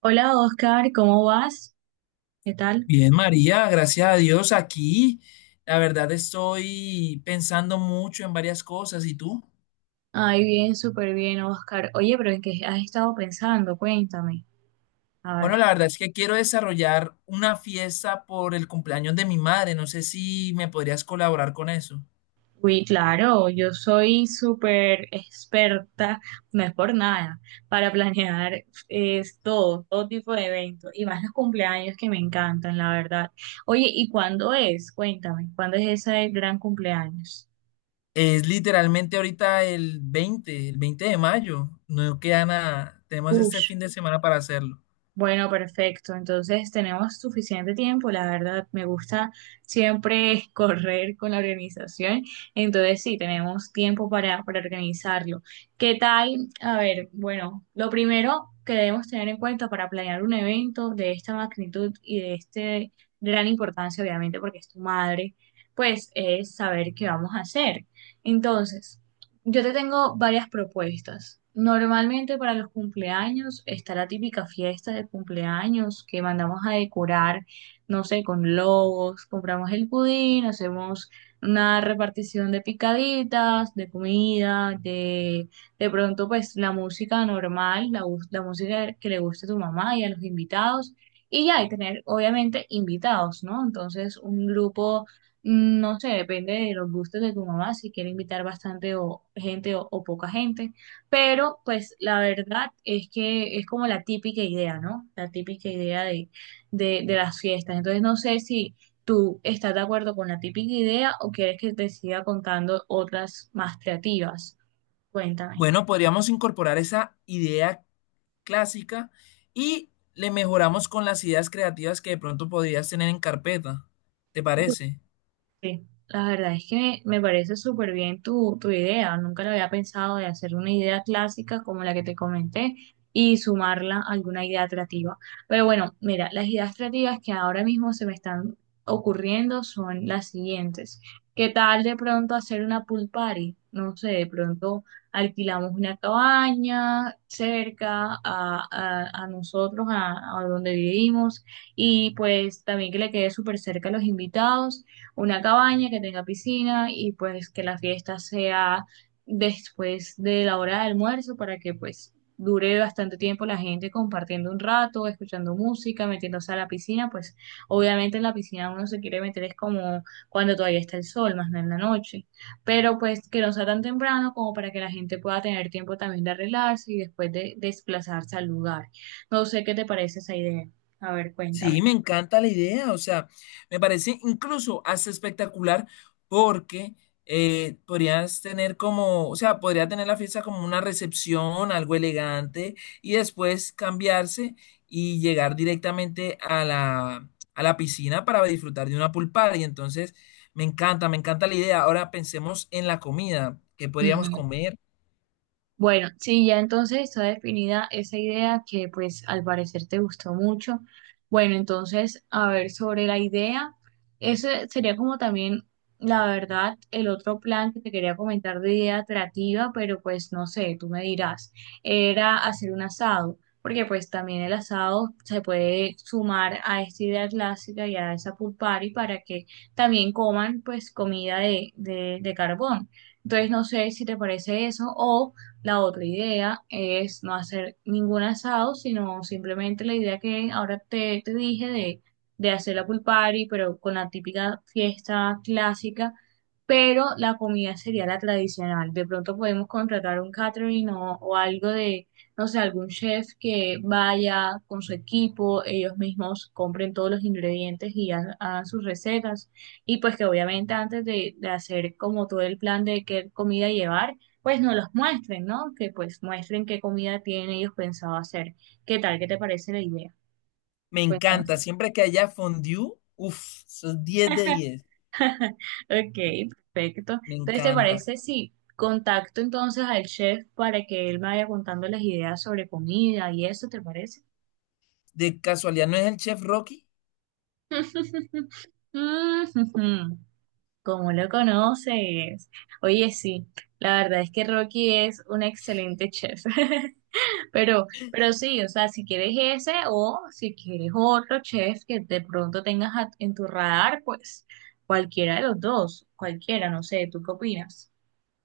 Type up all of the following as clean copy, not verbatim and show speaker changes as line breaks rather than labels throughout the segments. Hola Oscar, ¿cómo vas? ¿Qué tal?
Bien, María, gracias a Dios aquí. La verdad estoy pensando mucho en varias cosas. ¿Y tú?
Ay, bien, súper bien, Oscar. Oye, pero ¿en qué has estado pensando? Cuéntame. A
Bueno,
ver.
la verdad es que quiero desarrollar una fiesta por el cumpleaños de mi madre. No sé si me podrías colaborar con eso.
Uy, claro, yo soy súper experta, no es por nada, para planear es todo, todo tipo de eventos, y más los cumpleaños que me encantan, la verdad. Oye, ¿y cuándo es? Cuéntame, ¿cuándo es ese gran cumpleaños?
Es literalmente ahorita el 20, el 20 de mayo. No queda nada. Tenemos
Uy.
este fin de semana para hacerlo.
Bueno, perfecto. Entonces tenemos suficiente tiempo, la verdad. Me gusta siempre correr con la organización. Entonces sí, tenemos tiempo para organizarlo. ¿Qué tal? A ver, bueno, lo primero que debemos tener en cuenta para planear un evento de esta magnitud y de este gran importancia, obviamente, porque es tu madre, pues es saber qué vamos a hacer. Entonces. Yo te tengo varias propuestas. Normalmente para los cumpleaños está la típica fiesta de cumpleaños que mandamos a decorar, no sé, con logos, compramos el pudín, hacemos una repartición de picaditas, de comida, de pronto pues la música normal, la música que le guste a tu mamá y a los invitados. Y ya, y tener obviamente invitados, ¿no? Entonces un grupo, no sé, depende de los gustos de tu mamá, si quiere invitar bastante o gente o poca gente, pero pues la verdad es que es como la típica idea, ¿no? La típica idea de las fiestas. Entonces no sé si tú estás de acuerdo con la típica idea o quieres que te siga contando otras más creativas. Cuéntame.
Bueno, podríamos incorporar esa idea clásica y le mejoramos con las ideas creativas que de pronto podrías tener en carpeta. ¿Te parece?
Sí, la verdad es que me parece súper bien tu idea. Nunca lo había pensado de hacer una idea clásica como la que te comenté y sumarla a alguna idea creativa. Pero bueno, mira, las ideas creativas que ahora mismo se me están ocurriendo son las siguientes. ¿Qué tal de pronto hacer una pool party? No sé, de pronto alquilamos una cabaña cerca a nosotros, a donde vivimos, y pues también que le quede súper cerca a los invitados una cabaña que tenga piscina y pues que la fiesta sea después de la hora de almuerzo para que pues dure bastante tiempo la gente compartiendo un rato, escuchando música, metiéndose a la piscina, pues obviamente en la piscina uno se quiere meter es como cuando todavía está el sol, más no en la noche, pero pues que no sea tan temprano como para que la gente pueda tener tiempo también de arreglarse y después de desplazarse al lugar. No sé qué te parece esa idea. A ver, cuéntame.
Sí, me encanta la idea, o sea, me parece incluso hasta espectacular porque podrías tener como, o sea, podría tener la fiesta como una recepción, algo elegante, y después cambiarse y llegar directamente a la piscina para disfrutar de una pool party. Entonces, me encanta la idea. Ahora pensemos en la comida, ¿qué podríamos
Ujú.
comer?
Bueno, sí, ya entonces está definida esa idea que pues al parecer te gustó mucho. Bueno, entonces, a ver, sobre la idea, ese sería como también, la verdad, el otro plan que te quería comentar de idea atractiva, pero pues no sé, tú me dirás, era hacer un asado, porque pues también el asado se puede sumar a esta idea clásica y a esa pool party para que también coman pues comida de carbón. Entonces, no sé si te parece eso, o. La otra idea es no hacer ningún asado, sino simplemente la idea que ahora te dije de hacer la pool party, pero con la típica fiesta clásica, pero la comida sería la tradicional. De pronto podemos contratar un catering o algo de, no sé, algún chef que vaya con su equipo, ellos mismos compren todos los ingredientes y hagan sus recetas. Y pues que obviamente antes de hacer como todo el plan de qué comida llevar, pues no los muestren, ¿no? Que pues muestren qué comida tienen ellos pensado hacer. ¿Qué tal? ¿Qué te parece la idea?
Me
Cuéntame.
encanta, siempre que haya fondue, uff, eso 10 de 10.
Ok, perfecto.
Me
Entonces, ¿te
encanta.
parece si contacto entonces al chef para que él me vaya contando las ideas sobre comida y eso? ¿Te parece?
¿De casualidad no es el chef Rocky?
Mm. ¿Cómo lo conoces? Oye, sí, la verdad es que Rocky es un excelente chef. Pero sí, o sea, si quieres ese o si quieres otro chef que de pronto tengas en tu radar, pues cualquiera de los dos, cualquiera, no sé, ¿tú qué opinas?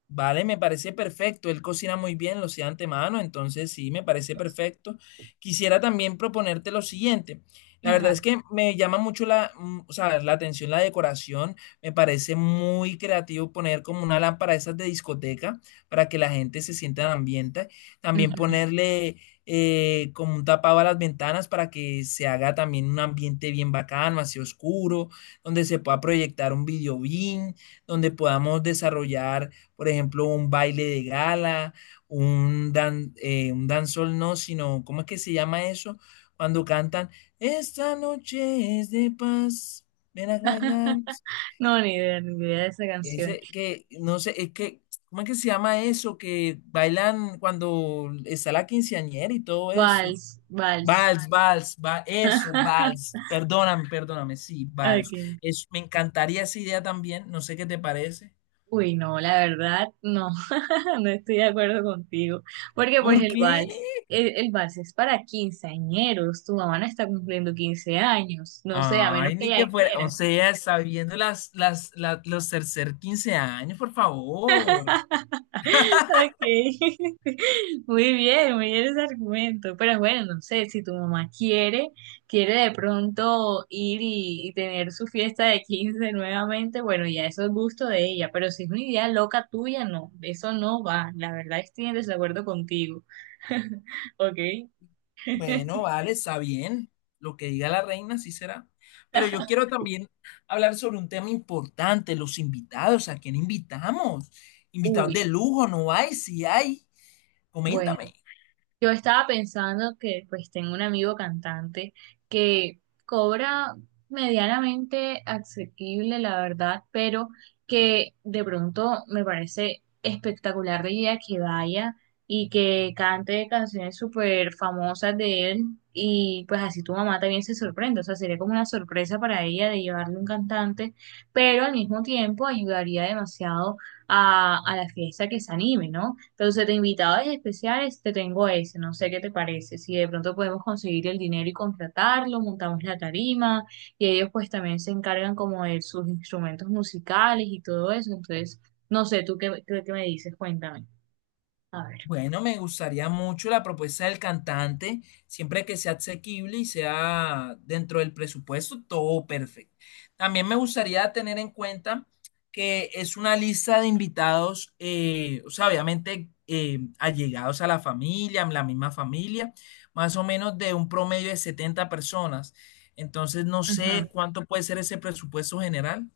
Vale, me parece perfecto. Él cocina muy bien, lo hacía de antemano, entonces sí, me parece perfecto. Quisiera también proponerte lo siguiente. La verdad
Ajá.
es que me llama mucho o sea, la atención la decoración. Me parece muy creativo poner como una lámpara de esas de discoteca para que la gente se sienta en ambiente. También
Ujú.
ponerle como un tapado a las ventanas para que se haga también un ambiente bien bacano, así oscuro, donde se pueda proyectar un video bien, donde podamos desarrollar por ejemplo, un baile de gala, un dancehall no, sino, ¿cómo es que se llama eso? Cuando cantan, esta noche es de paz, ven a bailar.
No, ni idea, ni idea de esa canción.
Ese que, no sé, es que, ¿cómo es que se llama eso? Que bailan cuando está la quinceañera y todo eso.
Vals, vals.
Vals, vals, eso, vals. Perdóname, perdóname, sí, vals.
Okay.
Es, me encantaría esa idea también, no sé qué te parece.
Uy, no, la verdad, no, no estoy de acuerdo contigo, porque pues
¿Por
el
qué?
vals, el vals es para quinceañeros, tu mamá no está cumpliendo 15 años, no sé, a menos
Ay,
que
ni
ella
que fuera, o
quiera.
sea, sabiendo los tercer 15 años, por favor.
Ok, muy bien ese argumento. Pero bueno, no sé, si tu mamá quiere, quiere de pronto ir y tener su fiesta de 15 nuevamente, bueno, ya eso es gusto de ella, pero si es una idea loca tuya, no, eso no va. La verdad estoy en desacuerdo contigo. Ok.
Bueno, vale, está bien. Lo que diga la reina, sí será. Pero yo quiero también hablar sobre un tema importante, los invitados, ¿a quién invitamos? Invitados
Uy,
de lujo, ¿no hay? Si hay,
bueno.
coméntame.
Yo estaba pensando que pues tengo un amigo cantante que cobra medianamente asequible, la verdad, pero que de pronto me parece espectacular de idea que vaya y que cante canciones súper famosas de él y pues así tu mamá también se sorprende, o sea, sería como una sorpresa para ella de llevarle un cantante, pero al mismo tiempo ayudaría demasiado a la fiesta que se anime, ¿no? Entonces, de invitados especiales te tengo ese, no sé qué te parece. Si de pronto podemos conseguir el dinero y contratarlo, montamos la tarima y ellos pues también se encargan como de sus instrumentos musicales y todo eso. Entonces, no sé, tú qué, qué me dices, cuéntame. A ver.
Bueno, me gustaría mucho la propuesta del cantante, siempre que sea asequible y sea dentro del presupuesto, todo perfecto. También me gustaría tener en cuenta que es una lista de invitados, o sea, obviamente allegados a la familia, la misma familia, más o menos de un promedio de 70 personas. Entonces, no
Ujú.
sé cuánto puede ser ese presupuesto general.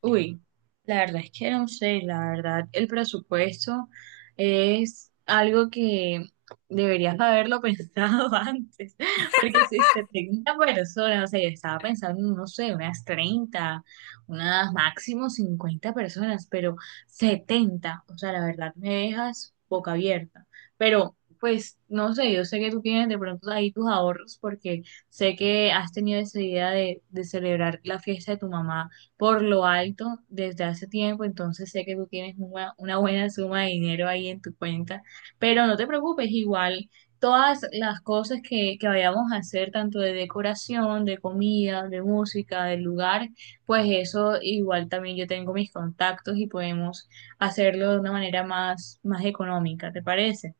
Uy, la verdad es que no sé, la verdad, el presupuesto es algo que deberías haberlo pensado antes, porque si se 30 personas, o sea, yo estaba pensando, no sé, unas 30, unas máximo 50 personas, pero 70, o sea, la verdad me dejas boca abierta, pero pues no sé, yo sé que tú tienes de pronto ahí tus ahorros porque sé que has tenido esa idea de celebrar la fiesta de tu mamá por lo alto desde hace tiempo, entonces sé que tú tienes una buena suma de dinero ahí en tu cuenta, pero no te preocupes, igual todas las cosas que vayamos a hacer, tanto de decoración, de comida, de música, del lugar, pues eso igual también yo tengo mis contactos y podemos hacerlo de una manera más económica, ¿te parece?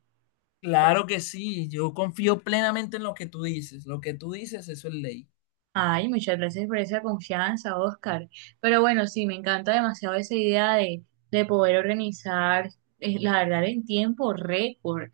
Claro que sí, yo confío plenamente en lo que tú dices. Lo que tú dices, eso es ley.
Ay, muchas gracias por esa confianza, Oscar. Pero bueno, sí, me encanta demasiado esa idea de poder organizar, la verdad, en tiempo récord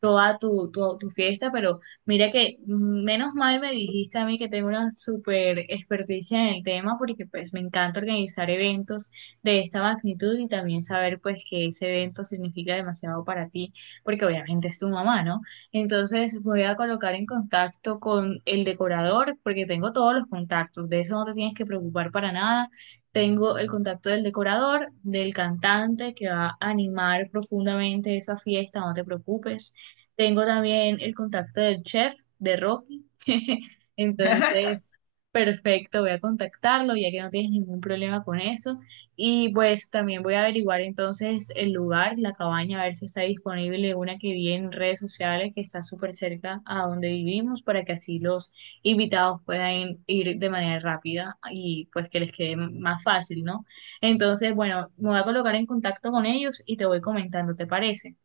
toda tu fiesta, pero mira que menos mal me dijiste a mí que tengo una súper experticia en el tema porque pues me encanta organizar eventos de esta magnitud y también saber pues que ese evento significa demasiado para ti porque obviamente es tu mamá, ¿no? Entonces voy a colocar en contacto con el decorador porque tengo todos los contactos, de eso no te tienes que preocupar para nada. Tengo el contacto del decorador, del cantante que va a animar profundamente esa fiesta, no te preocupes. Tengo también el contacto del chef de Rocky. Entonces, perfecto, voy a contactarlo ya que no tienes ningún problema con eso. Y pues también voy a averiguar entonces el lugar, la cabaña, a ver si está disponible una que vi en redes sociales que está súper cerca a donde vivimos para que así los invitados puedan ir de manera rápida y pues que les quede más fácil, ¿no? Entonces, bueno, me voy a colocar en contacto con ellos y te voy comentando, ¿te parece?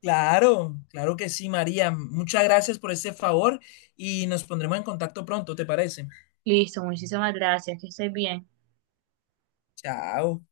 Claro, claro que sí, María. Muchas gracias por este favor y nos pondremos en contacto pronto, ¿te parece?
Listo, muchísimas gracias, que estés bien.
Chao.